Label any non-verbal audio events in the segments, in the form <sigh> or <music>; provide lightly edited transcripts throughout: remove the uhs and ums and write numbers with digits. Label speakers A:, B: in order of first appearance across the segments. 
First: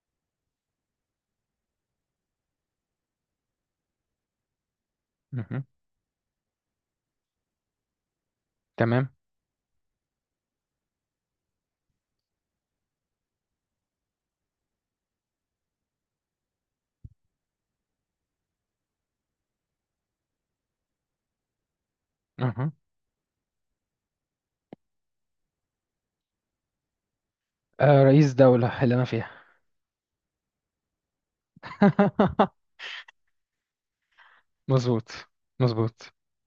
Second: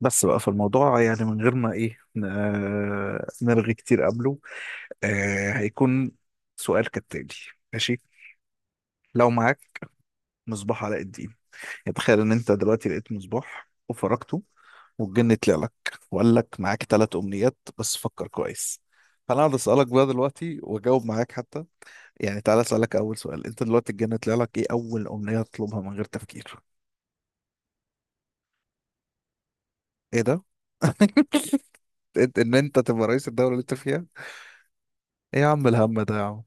A: بس بقى في الموضوع، يعني، من غير ما ايه نرغي كتير قبله.
B: مهم.
A: هيكون سؤال كالتالي. ماشي.
B: تمام.
A: لو معاك مصباح علاء الدين، تخيل ان انت دلوقتي لقيت مصباح وفركته، والجن طلع لك وقال لك معاك ثلاث امنيات، بس فكر كويس. فانا هقعد اسالك بقى دلوقتي واجاوب معاك حتى، يعني تعالى
B: أها.
A: اسالك اول سؤال. انت دلوقتي الجن طلع لك، ايه اول امنية تطلبها من غير تفكير؟
B: رئيس دولة اللي أنا فيها.
A: ايه ده؟ <laughs> ان
B: <laughs>
A: انت تبقى رئيس الدولة اللي انت فيها؟
B: مظبوط،
A: ايه يا عم
B: مظبوط.
A: الهم ده يا عم.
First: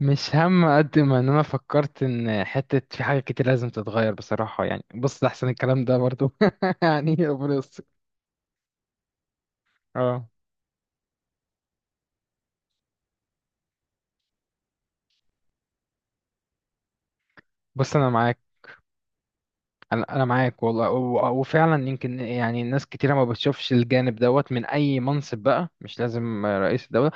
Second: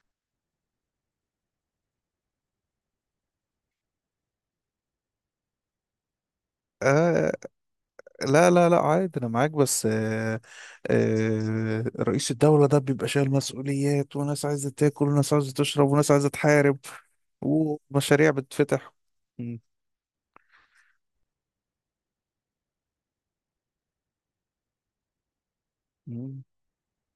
B: مش هم قد ما إن أنا فكرت إن حتة في حاجات كتير لازم تتغير بصراحة، يعني بص أحسن الكلام ده برضو. <laughs> يعني
A: آه،
B: ربنا يستر.
A: لا لا لا، عادي، انا معاك، بس
B: اه،
A: رئيس الدولة ده بيبقى شايل مسؤوليات، وناس عايزة تاكل وناس عايزة تشرب وناس عايزة تحارب
B: بص أنا
A: ومشاريع
B: معاك.
A: بتفتح. م-
B: أنا معاك والله، و- وفعلا يمكن، يعني ناس كتيرة ما بتشوفش الجانب دوت من أي منصب بقى، مش
A: م-
B: لازم رئيس دولة.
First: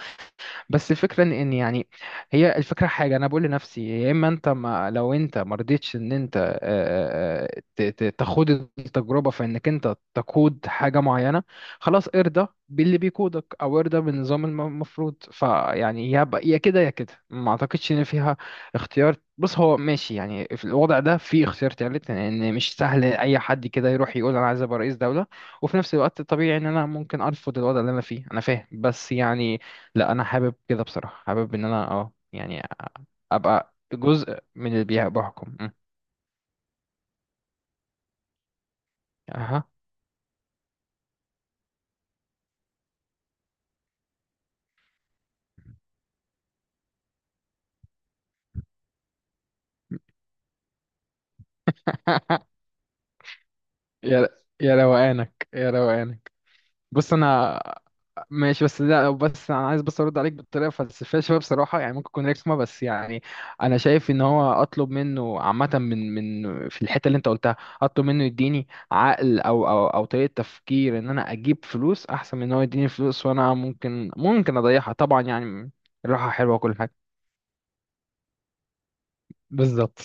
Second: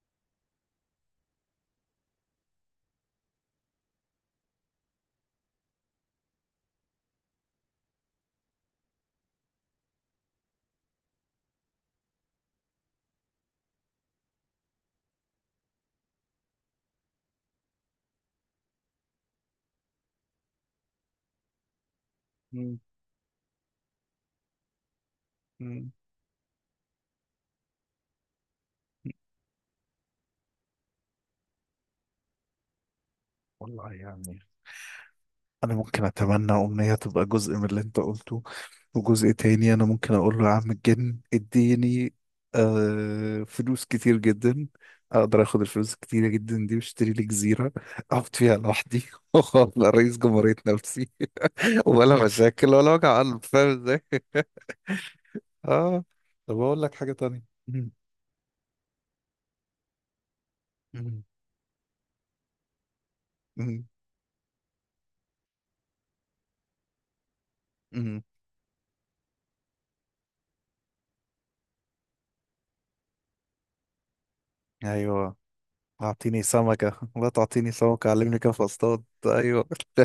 B: بس الفكرة إن يعني، هي الفكرة حاجة انا بقول لنفسي، يا اما انت، ما لو انت ما رضيتش ان انت تخوض التجربة في انك انت تقود حاجة معينة، خلاص ارضى باللي بيقودك او ارضى بالنظام المفروض، فيعني يا كده يا كده، ما اعتقدش ان فيها اختيار. بص هو ماشي، يعني في الوضع ده في اختيار تالت، لان مش
A: م-
B: سهل اي حد كده يروح يقول انا عايز ابقى رئيس دولة، وفي
A: م-
B: نفس الوقت طبيعي ان انا ممكن ارفض الوضع اللي انا فيه. انا فاهم، بس يعني، لا انا حابب كده بصراحه، حابب ان انا يعني ابقى
A: والله
B: جزء
A: يعني
B: من اللي بحكم.
A: انا ممكن اتمنى امنية تبقى جزء من اللي انت قلته، وجزء
B: اها.
A: تاني انا ممكن اقول له: يا عم الجن اديني فلوس كتير جدا. اقدر اخد الفلوس الكتيرة جدا دي واشتري لي جزيرة اقعد فيها لوحدي، <laughs> وابقى رئيس جمهورية نفسي، ولا <laughs>
B: <laughs>
A: مشاكل ولا وجع قلب. فاهم ازاي؟
B: يا يا روقانك، يا
A: اه.
B: روقانك.
A: طب اقول لك حاجة
B: بص
A: تانية.
B: انا
A: مم.
B: ماشي، بس لا، بس انا عايز بس ارد عليك بطريقه فلسفيه
A: مم.
B: شويه بصراحه، يعني ممكن تكون رخمه بس يعني، انا
A: مم.
B: شايف ان هو اطلب منه عامه، من في الحته اللي انت قلتها، اطلب
A: مم.
B: منه يديني عقل او طريقه تفكير، ان انا اجيب فلوس احسن من ان هو يديني فلوس وانا ممكن اضيعها طبعا،
A: ايوه،
B: يعني الراحه
A: اعطيني
B: حلوه وكل
A: سمكة،
B: حاجه.
A: لا تعطيني سمكة علمني كيف اصطاد. ايوه.
B: بالظبط،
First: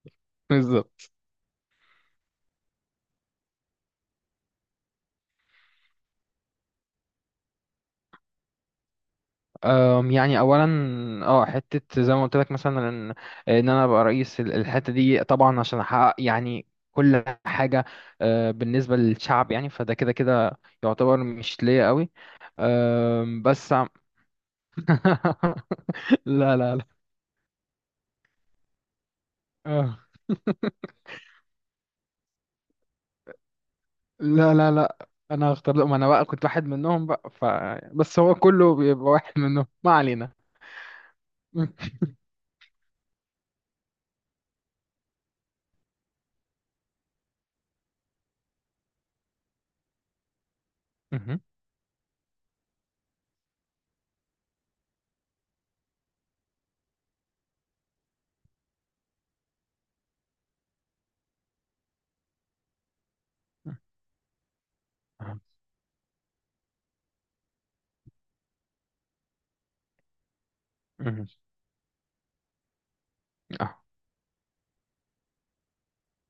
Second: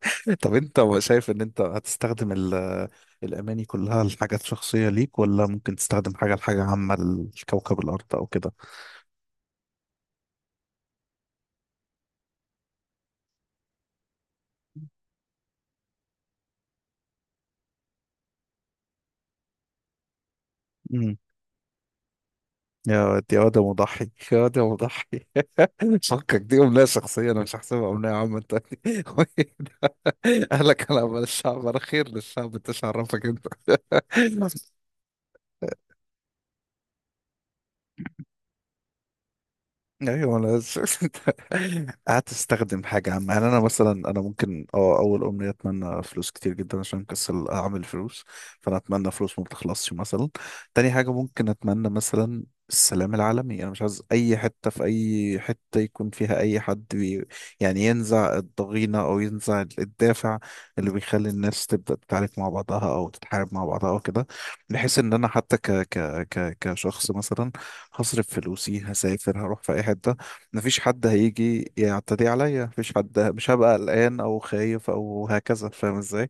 A: <laughs> طب انت
B: بالظبط.
A: شايف ان انت هتستخدم الاماني كلها لحاجات شخصية ليك، ولا ممكن تستخدم حاجة لحاجة عامة لكوكب الارض او كده؟
B: يعني اولا، اه حته زي ما قلت لك مثلا، ان إن انا ابقى رئيس الحته دي طبعا عشان احقق يعني كل حاجه، بالنسبه للشعب، يعني فده كده كده
A: مم.
B: يعتبر مش ليا قوي.
A: يا واد يا واد يا
B: بس
A: مضحي، يا واد يا مضحي.
B: <laughs>
A: <laughs> فكك،
B: لا،
A: دي
B: لا،
A: أمنية
B: لا.
A: شخصية أنا مش هحسبها أمنية عامة <laughs> تاني.
B: آه.
A: <laughs> أهلا، كلام الشعب الأخير للشعب، أنت شعرفك أنت.
B: لا، لا،
A: <laughs>
B: لا، انا هختار لقمة، انا بقى كنت واحد منهم بقى، بس هو كله بيبقى واحد منهم، ما علينا.
A: ايوه، <laughs>
B: <laughs>
A: قعدت استخدم حاجه عامه. يعني انا مثلا انا ممكن اول امنيه اتمنى فلوس كتير جدا، عشان كسل اعمل فلوس، فانا اتمنى فلوس ما بتخلصش مثلا. تاني حاجه
B: مهم.
A: ممكن اتمنى مثلا السلام العالمي. انا مش عايز اي حته في اي حته يكون فيها اي حد بي، يعني ينزع الضغينه او ينزع الدافع اللي بيخلي الناس تبدا تتعارك مع بعضها او تتحارب مع بعضها او كده، بحيث ان انا حتى ك ك ك كشخص مثلا هصرف فلوسي، هسافر هروح في اي حته، مفيش حد
B: مهم.
A: هيجي يعتدي عليا، مفيش حد، مش هبقى
B: آه.
A: قلقان او خايف او هكذا. فاهم ازاي؟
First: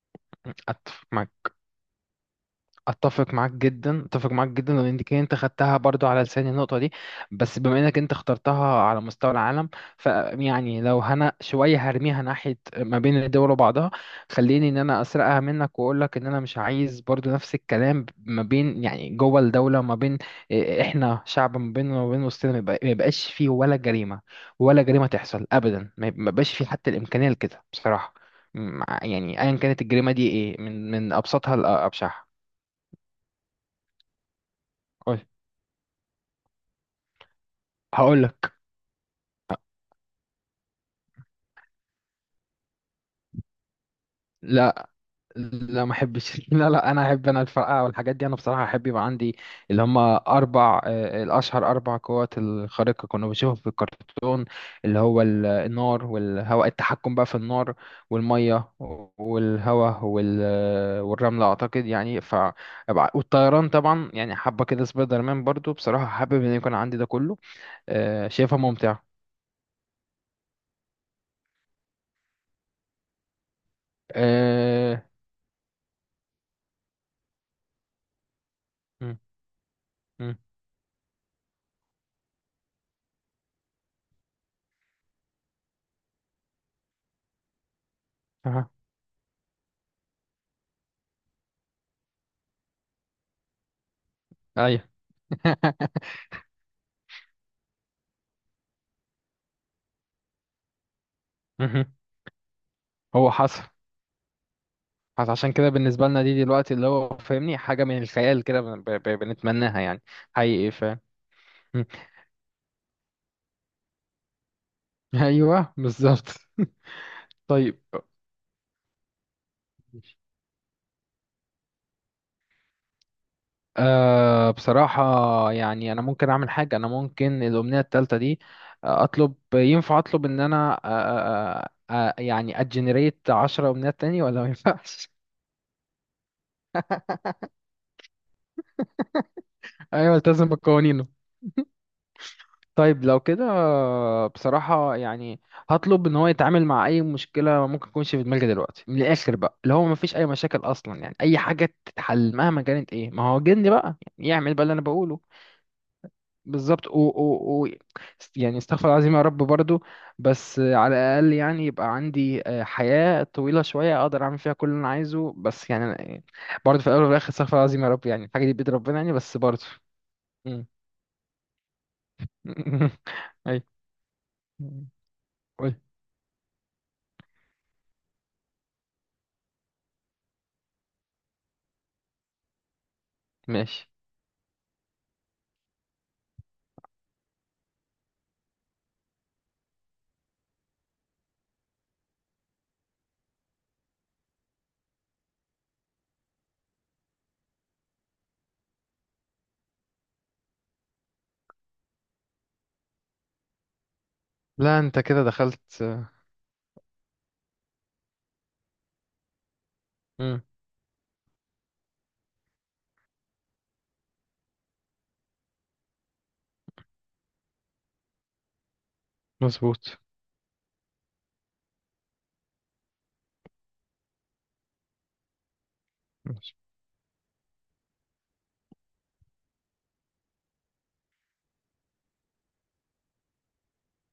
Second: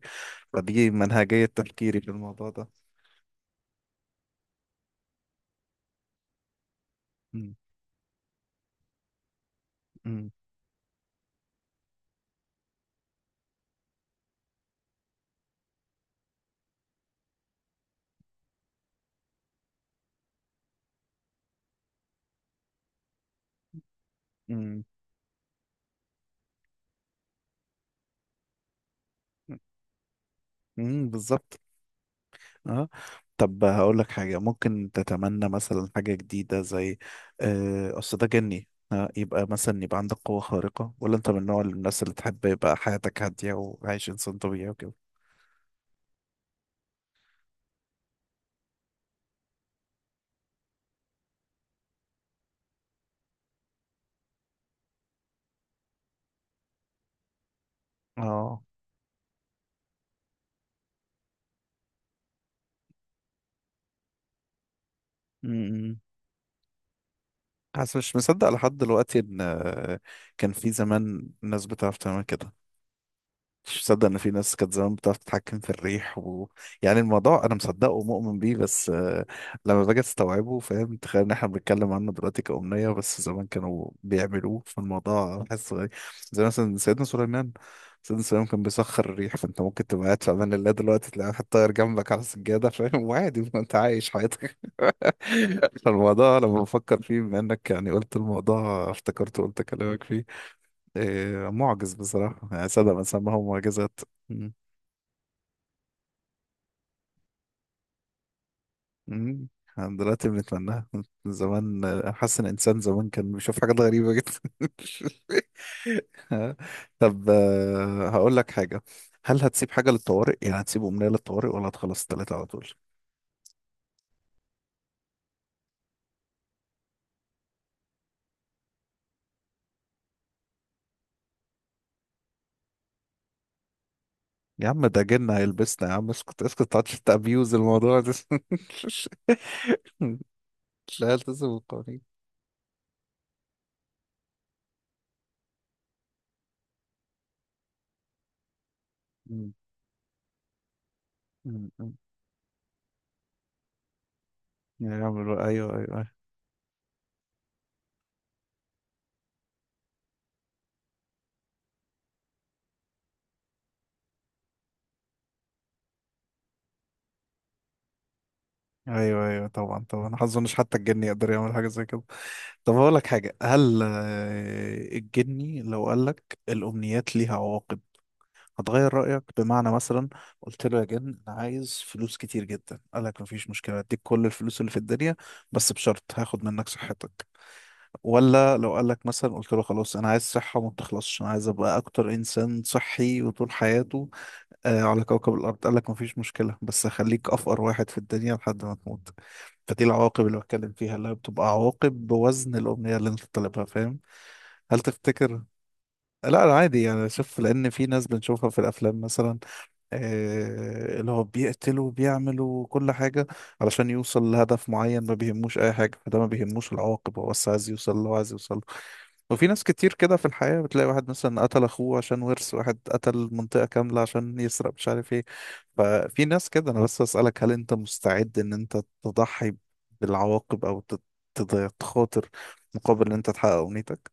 A: فدي
B: أتفق
A: منهجيه
B: معاك،
A: تفكيري في الموضوع ده.
B: اتفق معاك جدا، اتفق معاك جدا، لان دي كده انت خدتها برضو على لساني النقطه دي،
A: مم.
B: بس بما انك انت اخترتها على مستوى العالم،
A: مم.
B: فيعني لو هنا شويه هرميها ناحيه ما بين الدول وبعضها. خليني ان انا اسرقها منك واقول لك ان انا مش عايز برضو نفس الكلام ما بين يعني جوه الدوله، ما بين، احنا شعب، ما بين وما بين وسطنا ما يبقاش فيه ولا جريمه، ولا
A: مم.
B: جريمه تحصل ابدا، ما يبقاش فيه حتى الامكانيه لكده بصراحه، يعني ايا كانت الجريمه دي ايه، من
A: مم.
B: من ابسطها
A: بالظبط.
B: لابشعها.
A: اه، طب هقول لك حاجه ممكن تتمنى مثلا حاجه جديده. زي اصل
B: هقول
A: ده
B: لك
A: جني، يبقى مثلا يبقى عندك قوه خارقه، ولا انت من نوع الناس اللي تحب يبقى حياتك هاديه وعايش انسان طبيعي
B: لا،
A: وكده؟
B: لا ما احبش. <laughs> لا، لا، انا احب، انا الفرقعه والحاجات دي انا بصراحه احب يبقى عندي اللي هم اربع، الاشهر، اربع قوات الخارقه كنا بنشوفهم في الكرتون، اللي هو النار والهواء، التحكم بقى في النار
A: اه.
B: والميه والهواء والرمله اعتقد، يعني والطيران طبعا، يعني حبه كده سبايدر مان، برضو
A: مم.
B: بصراحه حابب ان يكون عندي ده كله.
A: حاسس مش مصدق
B: شايفها
A: لحد
B: ممتعه.
A: دلوقتي ان كان في زمان ناس بتعرف تعمل كده. مش مصدق ان في ناس كانت زمان
B: آه،
A: بتعرف تتحكم في الريح و... يعني الموضوع انا مصدقه ومؤمن بيه، بس
B: م-
A: لما باجي
B: م-
A: استوعبه فاهم، تخيل ان احنا بنتكلم عنه دلوقتي كأمنية، بس زمان كانوا بيعملوه، فالموضوع بحس غريب. زي مثلا سيدنا سليمان كان
B: أها.
A: بيسخر الريح، فانت ممكن تبقى قاعد في امان الله دلوقتي تلاقي واحد طاير جنبك على السجادة، فاهم؟ <laughs> وعادي، انت عايش حياتك.
B: ايوه. <laughs>
A: الموضوع لما بفكر فيه، بما انك يعني قلت الموضوع افتكرته قلت كلامك فيه، إيه
B: مهم.
A: معجز بصراحة. يعني صدق من
B: هو
A: سماهم
B: حصل،
A: معجزات. مم.
B: بس عشان كده بالنسبة لنا دي دلوقتي، اللي هو فاهمني حاجة من الخيال كده
A: مم.
B: بنتمناها
A: احنا
B: يعني
A: دلوقتي
B: حقيقي،
A: بنتمناها. زمان،
B: <laughs>
A: حاسس ان الانسان زمان كان بيشوف حاجات غريبة جدا. <laughs>
B: ايوه بالظبط.
A: آه،
B: <laughs>
A: طب
B: طيب.
A: هقول لك حاجة. هل هتسيب حاجة للطوارئ؟ يعني هتسيب أمنية للطوارئ ولا هتخلص التلاتة على طول؟
B: بصراحة يعني، أنا ممكن أعمل حاجة، أنا ممكن الأمنية التالتة دي، آه، أطلب ينفع أطلب إن أنا، يعني أجنريت 10 أمنيات تاني ولا ما
A: يا عم ده
B: ينفعش؟
A: جنة هيلبسنا يا عم، اسكت اسكت متقعدش تأبيوز الموضوع ده.
B: <laughs> أيوة،
A: <laughs>
B: ألتزم بالقوانين.
A: لا، التزم بالقوانين.
B: طيب لو كده بصراحة يعني، هطلب ان هو يتعامل مع اي مشكلة ممكن تكونش في دماغي دلوقتي، من الاخر بقى، اللي هو مفيش اي مشاكل اصلا، يعني اي
A: م-
B: حاجة
A: م.
B: تتحل مهما كانت ايه، ما هو جن بقى يعني، يعمل بقى اللي انا بقوله.
A: يعملوا، ايوه ايوه ايوه.
B: بالظبط، و يعني استغفر الله العظيم يا رب برضو، بس على الاقل يعني يبقى عندي حياة طويلة شوية اقدر اعمل فيها كل اللي انا عايزه، بس يعني أنا- برضو في الاول وفي الاخر استغفر الله العظيم يا رب، يعني الحاجة دي بيد ربنا يعني،
A: ايوه
B: بس
A: ايوه
B: برضو.
A: طبعا طبعا، ما اظنش
B: مم.
A: حتى الجني يقدر يعمل حاجه زي كده. طب اقول
B: <laughs>
A: لك حاجه،
B: اي،
A: هل الجني
B: قول،
A: لو قال لك الامنيات ليها عواقب، هتغير رايك؟ بمعنى مثلا قلت له: يا جن انا عايز فلوس كتير جدا، قال لك مفيش مشكله
B: ماشي.
A: اديك كل الفلوس اللي في الدنيا، بس بشرط هاخد منك صحتك. ولا لو قال لك مثلا، قلت له خلاص انا عايز صحه ما تخلصش، انا عايز ابقى اكتر انسان صحي وطول حياته على كوكب الأرض، قال لك مفيش مشكلة بس خليك أفقر واحد في الدنيا لحد ما تموت. فدي العواقب اللي بتكلم فيها، اللي هي بتبقى عواقب بوزن الأمنية اللي أنت طالبها. فاهم؟ هل
B: لا، انت كده
A: تفتكر؟
B: دخلت.
A: لا لا، عادي يعني. شوف، لأن في ناس بنشوفها في الأفلام مثلا،
B: مم.
A: آه اللي هو بيقتلوا وبيعملوا كل حاجة علشان يوصل لهدف معين، ما بيهموش أي حاجة. فده ما بيهموش العواقب، هو بس عايز يوصل اللي هو عايز يوصل. وفي ناس كتير
B: مظبوط.
A: كده في الحياة، بتلاقي واحد مثلا قتل أخوه عشان ورث، واحد قتل منطقة كاملة عشان يسرق، مش عارف ايه. ففي ناس كده. أنا بس أسألك، هل أنت مستعد إن أنت تضحي بالعواقب، أو تخاطر مقابل إن أنت تحقق أمنيتك؟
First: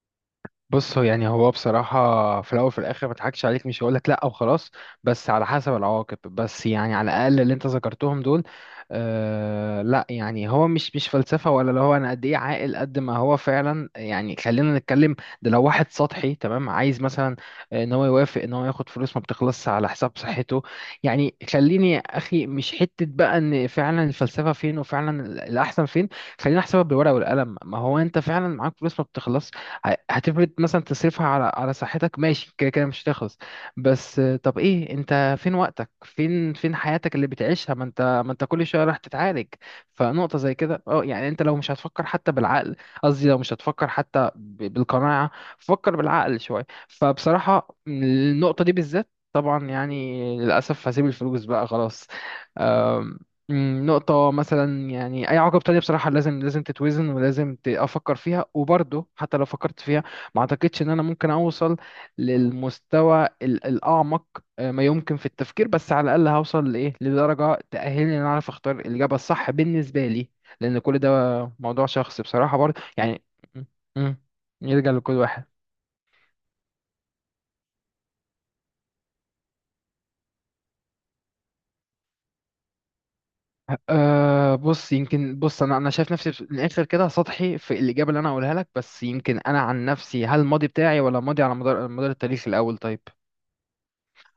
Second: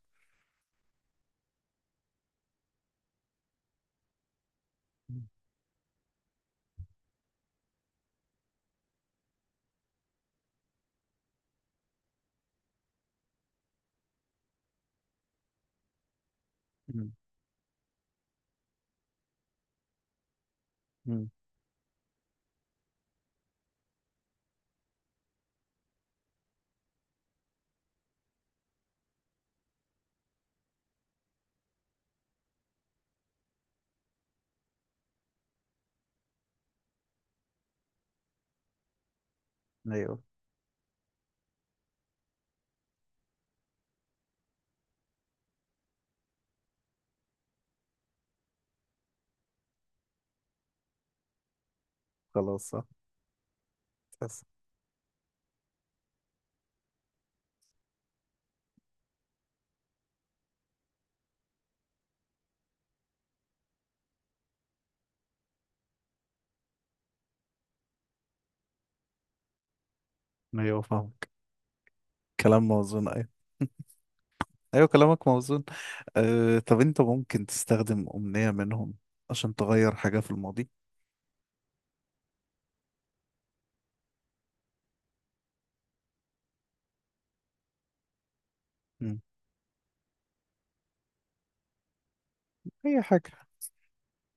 B: بص هو يعني، هو بصراحة في الأول وفي الآخر ما اضحكش عليك، مش هقولك لأ وخلاص،
A: مم.
B: بس على حسب العواقب، بس يعني على الأقل اللي أنت ذكرتهم دول، لأ، يعني هو مش فلسفة، ولا اللي هو أنا قد إيه عاقل، قد ما هو فعلا، يعني خلينا نتكلم، ده لو واحد سطحي تمام عايز
A: مم.
B: مثلا إن هو يوافق إن هو ياخد فلوس ما بتخلصش على حساب صحته،
A: مم.
B: يعني خليني يا أخي، مش حتة بقى إن فعلا الفلسفة فين، وفعلا الأحسن فين، خلينا أحسبها بالورقة والقلم. ما هو أنت فعلا معاك فلوس ما بتخلصش، هتفرض مثلا تصرفها على صحتك، ماشي، كده كده مش هتخلص، بس طب ايه انت؟ فين وقتك؟ فين حياتك اللي بتعيشها؟ ما انت كل شويه راح تتعالج.
A: أيوه،
B: فنقطه زي كده يعني، انت لو مش هتفكر حتى بالعقل، قصدي لو مش هتفكر حتى بالقناعه، فكر بالعقل شويه، فبصراحه النقطه دي بالذات طبعا يعني، للاسف هسيب الفلوس بقى خلاص.
A: خلاص صح.
B: نقطة
A: تحس.
B: مثلا، يعني أي عقبة تانية بصراحة لازم تتوزن، ولازم أفكر فيها، وبرضه حتى لو فكرت فيها ما أعتقدش إن أنا ممكن أوصل للمستوى الأعمق، ما يمكن في التفكير، بس على الأقل هوصل لإيه؟ لدرجة تأهلني إن أنا أعرف أختار الإجابة الصح بالنسبة لي، لأن
A: أيوه
B: كل ده
A: فاهمك.
B: موضوع شخصي بصراحة
A: كلام
B: برضه
A: موزون.
B: يعني.
A: أيوه
B: مم، مم،
A: أيوه،
B: يرجع لكل
A: كلامك
B: واحد.
A: موزون. أه، طب أنت ممكن تستخدم أمنية منهم عشان تغير حاجة في الماضي؟
B: بص يمكن، بص انا شايف نفسي في الاخر كده سطحي في الاجابه اللي انا هقولها لك، بس
A: مم.
B: يمكن انا عن نفسي، هل الماضي بتاعي ولا الماضي على مدار التاريخ؟ الاول طيب،
A: أي حاجة.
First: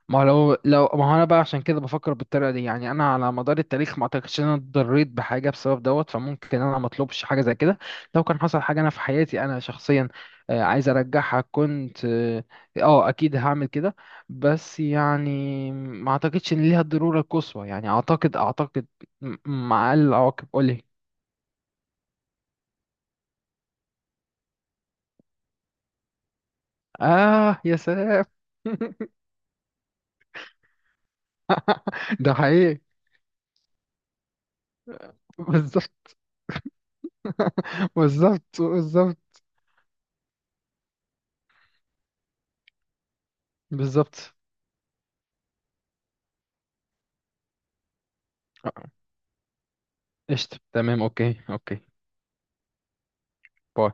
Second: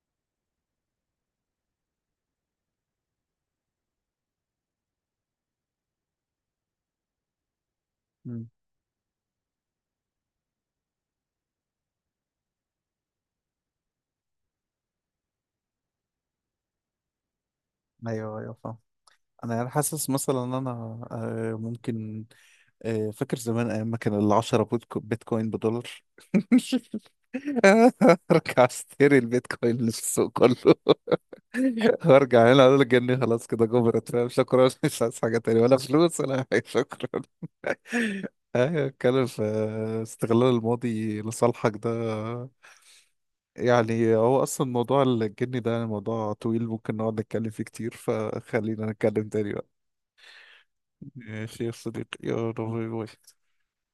B: ما هو لو ما هو، انا بقى عشان كده بفكر بالطريقه دي، يعني انا على مدار التاريخ ما اعتقدش ان انا اتضريت بحاجه بسبب دوت، فممكن انا ما اطلبش حاجه زي كده. لو كان
A: مم.
B: حصل حاجه انا في حياتي انا شخصيا عايز ارجعها، كنت اكيد هعمل كده، بس يعني ما اعتقدش ان ليها الضروره القصوى، يعني اعتقد
A: أيوه أيوه فاهم.
B: اعتقد م-
A: انا يعني
B: مع اقل
A: حاسس مثلا
B: العواقب،
A: ان انا
B: قولي.
A: ممكن فاكر زمان ايام ما كان العشرة بيتكوين بدولار. <laughs>
B: اه، يا سلام.
A: ارجع اشتري
B: <laughs>
A: البيتكوين اللي في السوق كله. <laughs>
B: ده
A: وارجع هنا
B: حقيقي.
A: اقول الجنيه: خلاص كده جبرت، فاهم؟ شكرا، <laughs> مش عايز حاجة تانية ولا
B: بالظبط.
A: فلوس ولا حاجة، شكرا. <laughs>
B: <laughs> بالظبط،
A: ايوه، اتكلم
B: بالظبط،
A: في استغلال الماضي لصالحك ده. يعني
B: بالظبط.
A: هو اصلا موضوع الجني ده يعني موضوع طويل، ممكن نقعد نتكلم فيه كتير، فخلينا
B: آه،
A: نتكلم تاني بقى.
B: قشطة، تمام، اوكي،
A: ماشي يا
B: اوكي.
A: صديقي، يلا باي باي.
B: باي.